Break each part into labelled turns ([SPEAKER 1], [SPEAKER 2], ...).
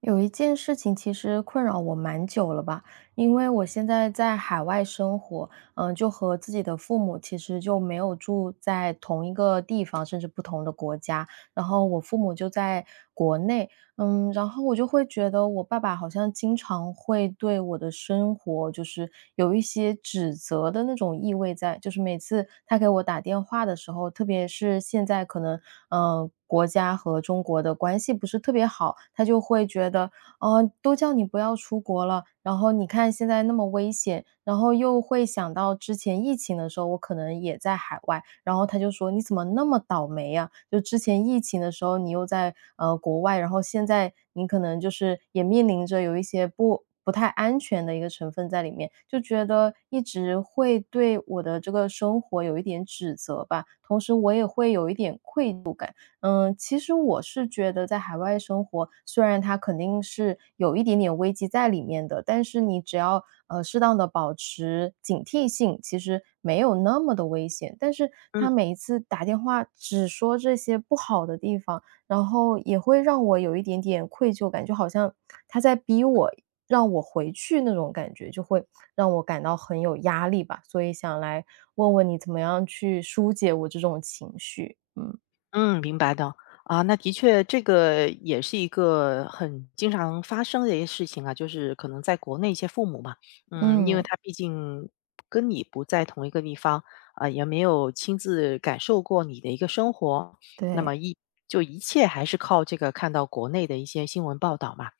[SPEAKER 1] 有一件事情其实困扰我蛮久了吧，因为我现在在海外生活，就和自己的父母其实就没有住在同一个地方，甚至不同的国家。然后我父母就在国内，然后我就会觉得我爸爸好像经常会对我的生活就是有一些指责的那种意味在，就是每次他给我打电话的时候，特别是现在可能，国家和中国的关系不是特别好，他就会觉得都叫你不要出国了，然后你看现在那么危险，然后又会想到之前疫情的时候，我可能也在海外，然后他就说你怎么那么倒霉呀？就之前疫情的时候你又在国外，然后现在你可能就是也面临着有一些不太安全的一个成分在里面，就觉得一直会对我的这个生活有一点指责吧，同时我也会有一点愧疚感。嗯，其实我是觉得在海外生活，虽然它肯定是有一点点危机在里面的，但是你只要适当的保持警惕性，其实没有那么的危险。但是
[SPEAKER 2] 嗯
[SPEAKER 1] 他每一次打电话只说这些不好的地方，然后也会让我有一点点愧疚感，就好像他在逼我，让我回去那种感觉，就会让我感到很有压力吧。所以想来问问你，怎么样去疏解我这种情绪？嗯
[SPEAKER 2] 嗯，明白的。那的确，这个也是一个很经常发生的一些事情啊，就是可能在国内一些父母嘛，因为
[SPEAKER 1] 嗯。
[SPEAKER 2] 他毕竟跟你不在同一个地方，也没有亲自感受过你的一个生活，那
[SPEAKER 1] 对，
[SPEAKER 2] 么一就一切还是靠这个看到国内的一些新闻报道嘛，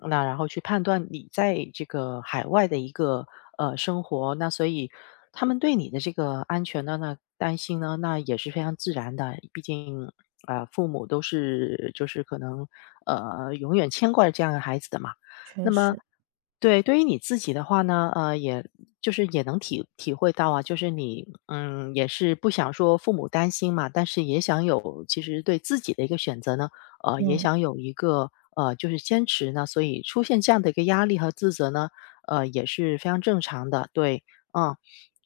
[SPEAKER 2] 那然后去判断你在这个海外的一个生活，那所以他们对你的这个安全呢，那担心呢，那也是非常自然的。毕竟父母都是就是可能永远牵挂着这样的孩子的嘛。那
[SPEAKER 1] 确
[SPEAKER 2] 么
[SPEAKER 1] 实，
[SPEAKER 2] 对于你自己的话呢，也就是也能体会到啊，就是你也是不想说父母担心嘛，但是也想有其实对自己的一个选择呢。也
[SPEAKER 1] 嗯，
[SPEAKER 2] 想有一个就是坚持呢，所以出现这样的一个压力和自责呢，也是非常正常的。对，嗯，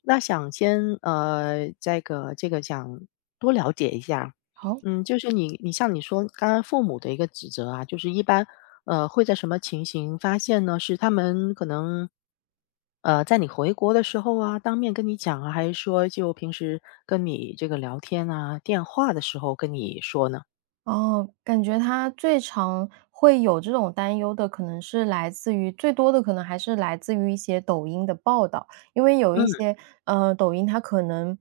[SPEAKER 2] 那想先这个想多了解一下，
[SPEAKER 1] 好，
[SPEAKER 2] 嗯，就是你像你说刚刚父母的一个指责啊，就是一般会在什么情形发现呢？是他们可能。在你回国的时候啊，当面跟你讲啊，还是说就平时跟你这个聊天啊，电话的时候跟你说呢？
[SPEAKER 1] 哦，感觉他最常会有这种担忧的，可能是来自于最多的可能还是来自于一些抖音的报道，因为有一
[SPEAKER 2] 嗯。
[SPEAKER 1] 些，抖音它可能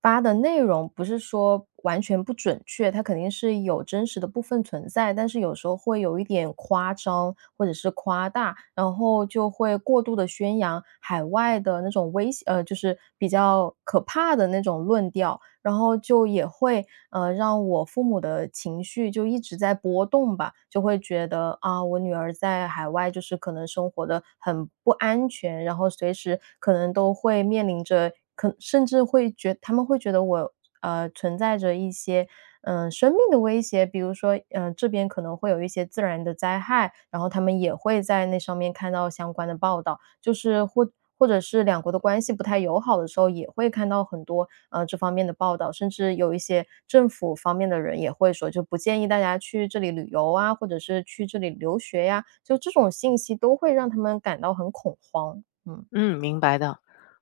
[SPEAKER 1] 发的内容不是说完全不准确，它肯定是有真实的部分存在，但是有时候会有一点夸张或者是夸大，然后就会过度的宣扬海外的那种危险，就是比较可怕的那种论调。然后就也会，让我父母的情绪就一直在波动吧，就会觉得啊，我女儿在海外就是可能生活的很不安全，然后随时可能都会面临着，可甚至会觉他们会觉得我，存在着一些，生命的威胁，比如说，这边可能会有一些自然的灾害，然后他们也会在那上面看到相关的报道，就是或。或者是两国的关系不太友好的时候，也会看到很多这方面的报道，甚至有一些政府方面的人也会说，就不建议大家去这里旅游啊，或者是去这里留学呀，就这种信息都会让他们感到很恐慌，嗯。
[SPEAKER 2] 嗯，明白的。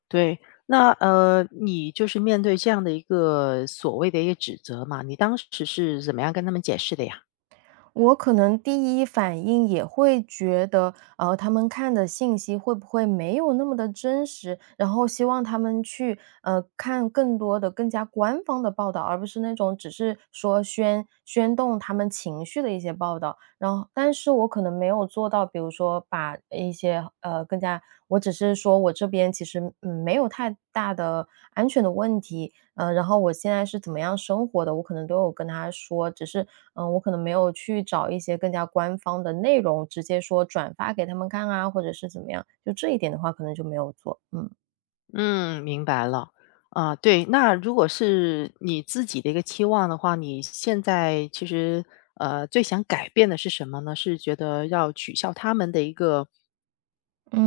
[SPEAKER 2] 对，那你就是面对这样的一个所谓的一个指责嘛，你当时是怎么样跟他们解释的呀？
[SPEAKER 1] 我可能第一反应也会觉得，他们看的信息会不会没有那么的真实，然后希望他们去，看更多的、更加官方的报道，而不是那种只是说宣动他们情绪的一些报道。然后，但是我可能没有做到，比如说把一些，我只是说我这边其实，嗯，没有太大的安全的问题，然后我现在是怎么样生活的，我可能都有跟他说，只是，我可能没有去找一些更加官方的内容，直接说转发给他们看啊，或者是怎么样，就这一点的话，可能就没有做，嗯。
[SPEAKER 2] 嗯，明白了。对，那如果是你自己的一个期望的话，你现在其实最想改变的是什么呢？是觉得要取消他们的一个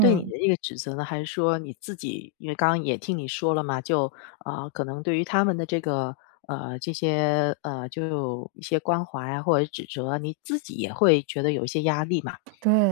[SPEAKER 2] 对你的一个指责呢，还是说你自己，因为刚刚也听你说了嘛，就可能对于他们的这个这些就一些关怀啊或者指责啊你自己也会觉得有一些压力嘛。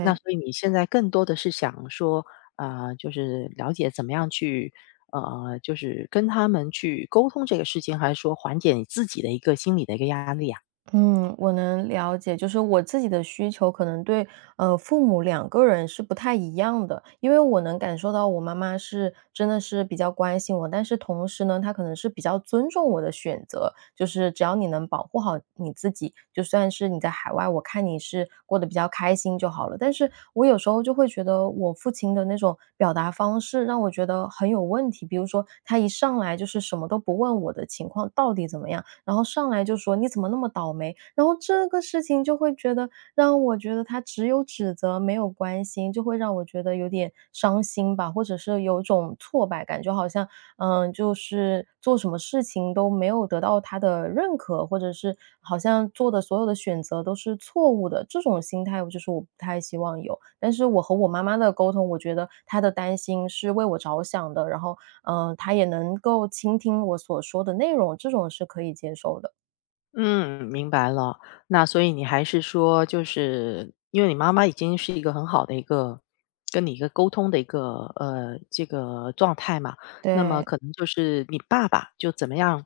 [SPEAKER 2] 那所以你现在更多的是想说，就是了解怎么样去就是跟他们去沟通这个事情，还是说缓解你自己的一个心理的一个压力啊？
[SPEAKER 1] 嗯，我能了解，就是我自己的需求可能对，父母两个人是不太一样的，因为我能感受到我妈妈是真的是比较关心我，但是同时呢，她可能是比较尊重我的选择，就是只要你能保护好你自己，就算是你在海外，我看你是过得比较开心就好了。但是我有时候就会觉得我父亲的那种表达方式让我觉得很有问题，比如说他一上来就是什么都不问我的情况到底怎么样，然后上来就说：“你怎么那么倒霉？”然后这个事情就会觉得让我觉得他只有指责没有关心，就会让我觉得有点伤心吧，或者是有种挫败感，就好像，就是做什么事情都没有得到他的认可，或者是好像做的所有的选择都是错误的，这种心态我就是我不太希望有。但是我和我妈妈的沟通，我觉得她的担心是为我着想的，然后他也能够倾听我所说的内容，这种是可以接受的。
[SPEAKER 2] 嗯，明白了。那所以你还是说，就是因为你妈妈已经是一个很好的一个跟你一个沟通的一个这个状态嘛，那么
[SPEAKER 1] 对，
[SPEAKER 2] 可能就是你爸爸就怎么样？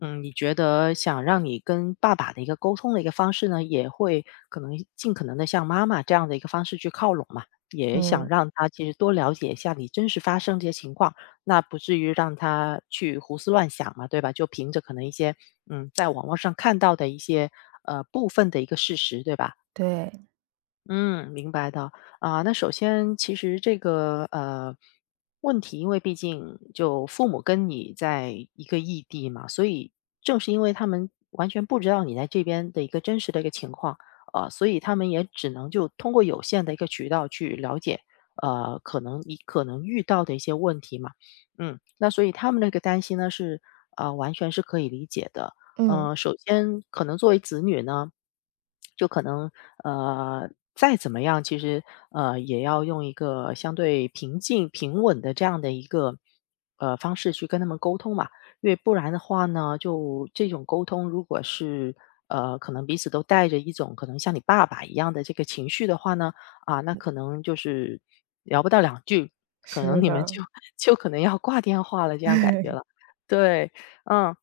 [SPEAKER 2] 嗯，你觉得想让你跟爸爸的一个沟通的一个方式呢，也会可能尽可能的向妈妈这样的一个方式去靠拢嘛，也想
[SPEAKER 1] 嗯，
[SPEAKER 2] 让他其实多了解一下你真实发生这些情况。那不至于让他去胡思乱想嘛，对吧？就凭着可能一些，嗯，在网络上看到的一些，部分的一个事实，对吧？
[SPEAKER 1] 对，
[SPEAKER 2] 嗯，明白的。那首先其实这个问题，因为毕竟就父母跟你在一个异地嘛，所以正是因为他们完全不知道你在这边的一个真实的一个情况，所以他们也只能就通过有限的一个渠道去了解，可能你可能遇到的一些问题嘛。嗯，那所以他们那个担心呢是完全是可以理解的。
[SPEAKER 1] 嗯，
[SPEAKER 2] 首先可能作为子女呢。就可能呃，再怎么样，其实也要用一个相对平静、平稳的这样的一个方式去跟他们沟通嘛，因为不然的话呢，就这种沟通，如果是可能彼此都带着一种可能像你爸爸一样的这个情绪的话呢，啊，那可能就是聊不到两句，可能
[SPEAKER 1] 是
[SPEAKER 2] 你们就
[SPEAKER 1] 的，
[SPEAKER 2] 就可能要挂电话了，这样感觉了。对，嗯，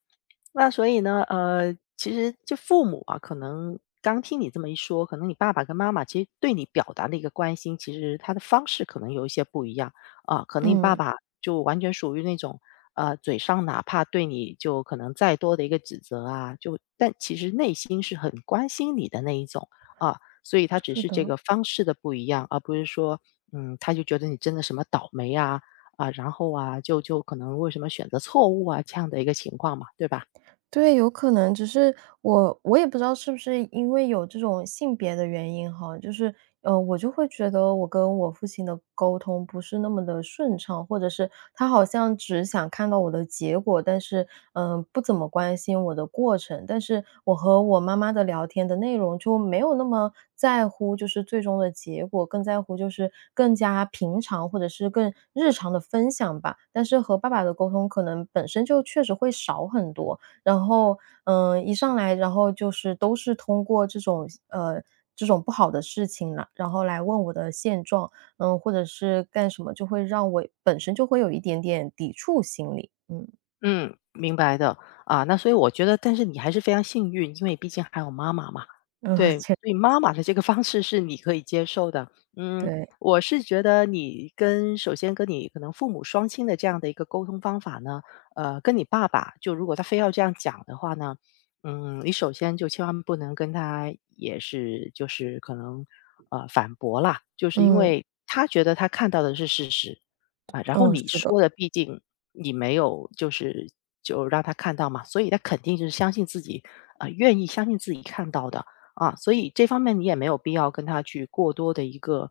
[SPEAKER 2] 那所以呢，其实就父母啊，可能刚听你这么一说，可能你爸爸跟妈妈其实对你表达的一个关心，其实他的方式可能有一些不一样啊。可能你爸
[SPEAKER 1] 嗯。
[SPEAKER 2] 爸就完全属于那种，嘴上哪怕对你就可能再多的一个指责啊，就但其实内心是很关心你的那一种啊。所以他只
[SPEAKER 1] 是
[SPEAKER 2] 是这
[SPEAKER 1] 的。
[SPEAKER 2] 个方式的不一样，而不是说，嗯，他就觉得你真的什么倒霉啊啊，然后啊，就可能为什么选择错误啊这样的一个情况嘛，对吧？
[SPEAKER 1] 对，有可能，只是我也不知道是不是因为有这种性别的原因哈，就是，我就会觉得我跟我父亲的沟通不是那么的顺畅，或者是他好像只想看到我的结果，但是，不怎么关心我的过程。但是我和我妈妈的聊天的内容就没有那么在乎就是最终的结果，更在乎就是更加平常或者是更日常的分享吧。但是和爸爸的沟通可能本身就确实会少很多，然后，一上来，然后就是都是通过这种不好的事情了，然后来问我的现状，嗯，或者是干什么，就会让我本身就会有一点点抵触心理，嗯
[SPEAKER 2] 嗯，明白的。那所以我觉得但是你还是非常幸运，因为毕竟还有妈妈嘛。
[SPEAKER 1] 嗯，
[SPEAKER 2] 对，
[SPEAKER 1] 这
[SPEAKER 2] 所以妈妈的这个方式是你可以接受的。嗯，
[SPEAKER 1] 对，
[SPEAKER 2] 我是觉得你跟首先跟你可能父母双亲的这样的一个沟通方法呢，跟你爸爸就如果他非要这样讲的话呢，嗯，你首先就千万不能跟他也是就是可能，反驳啦，就是因
[SPEAKER 1] 嗯
[SPEAKER 2] 为他觉得他看到的是事实。啊，然后
[SPEAKER 1] 嗯，
[SPEAKER 2] 你
[SPEAKER 1] 是的，
[SPEAKER 2] 说的毕竟你没有就是就让他看到嘛，所以他肯定就是相信自己，啊，愿意相信自己看到的啊，所以这方面你也没有必要跟他去过多的一个，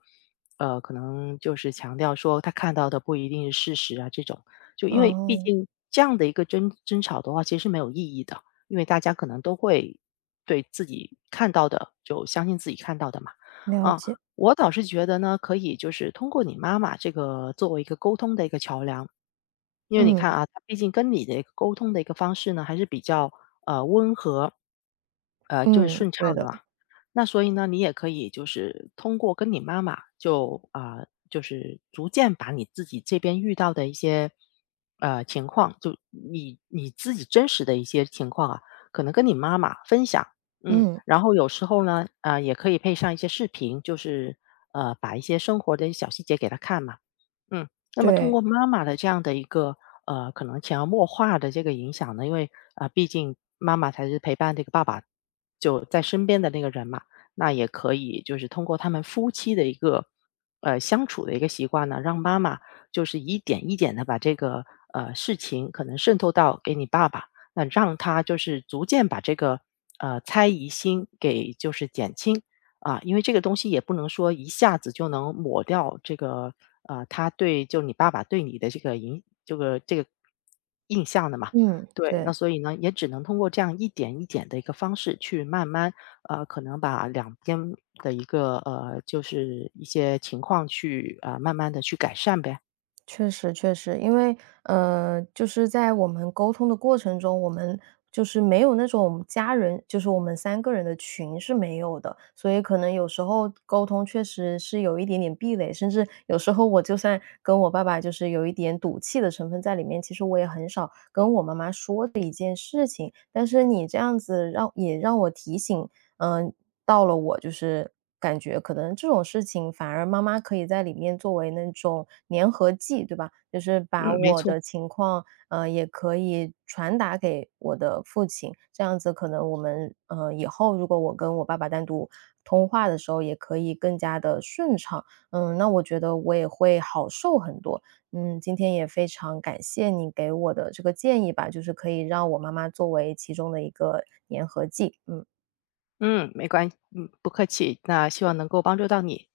[SPEAKER 2] 可能就是强调说他看到的不一定是事实啊这种，就因为毕
[SPEAKER 1] 哦，
[SPEAKER 2] 竟这样的一个争吵的话，其实是没有意义的，因为大家可能都会对自己看到的就相信自己看到的嘛，
[SPEAKER 1] 了
[SPEAKER 2] 啊，
[SPEAKER 1] 解，
[SPEAKER 2] 我倒是觉得呢，可以就是通过你妈妈这个作为一个沟通的一个桥梁，因为你
[SPEAKER 1] 嗯
[SPEAKER 2] 看啊，她毕竟跟你的一个沟通的一个方式呢，还是比较温和，就是
[SPEAKER 1] 嗯，
[SPEAKER 2] 顺
[SPEAKER 1] 对
[SPEAKER 2] 畅的
[SPEAKER 1] 的，
[SPEAKER 2] 嘛。那所以呢，你也可以就是通过跟你妈妈就就是逐渐把你自己这边遇到的一些情况，就你自己真实的一些情况啊，可能跟你妈妈分享，嗯，
[SPEAKER 1] 嗯
[SPEAKER 2] 然后有时候呢，也可以配上一些视频，就是把一些生活的小细节给她看嘛，嗯，那么通
[SPEAKER 1] 对，
[SPEAKER 2] 过妈妈的这样的一个可能潜移默化的这个影响呢，因为毕竟妈妈才是陪伴这个爸爸就在身边的那个人嘛，那也可以就是通过他们夫妻的一个相处的一个习惯呢，让妈妈就是一点一点的把这个事情可能渗透到给你爸爸，那让他就是逐渐把这个猜疑心给就是减轻啊，因为这个东西也不能说一下子就能抹掉这个他对就你爸爸对你的这个印象的嘛，
[SPEAKER 1] 嗯
[SPEAKER 2] 对，那
[SPEAKER 1] 对。
[SPEAKER 2] 所以呢，也只能通过这样一点一点的一个方式去慢慢，可能把两边的一个就是一些情况去慢慢的去改善呗。
[SPEAKER 1] 确实确实，因为就是在我们沟通的过程中，我们就是没有那种家人，就是我们三个人的群是没有的，所以可能有时候沟通确实是有一点点壁垒，甚至有时候我就算跟我爸爸就是有一点赌气的成分在里面，其实我也很少跟我妈妈说这一件事情。但是你这样子让也让我提醒嗯，到了我就是感觉可能这种事情反而妈妈可以在里面作为那种粘合剂，对吧？就是把
[SPEAKER 2] 嗯，没
[SPEAKER 1] 我
[SPEAKER 2] 错，
[SPEAKER 1] 的情况，也可以传达给我的父亲，这样子可能我们，以后如果我跟我爸爸单独通话的时候，也可以更加的顺畅。嗯，那我觉得我也会好受很多。嗯，今天也非常感谢你给我的这个建议吧，就是可以让我妈妈作为其中的一个粘合剂，嗯。
[SPEAKER 2] 嗯，没关系，嗯，不客气。那希望能够帮助到你。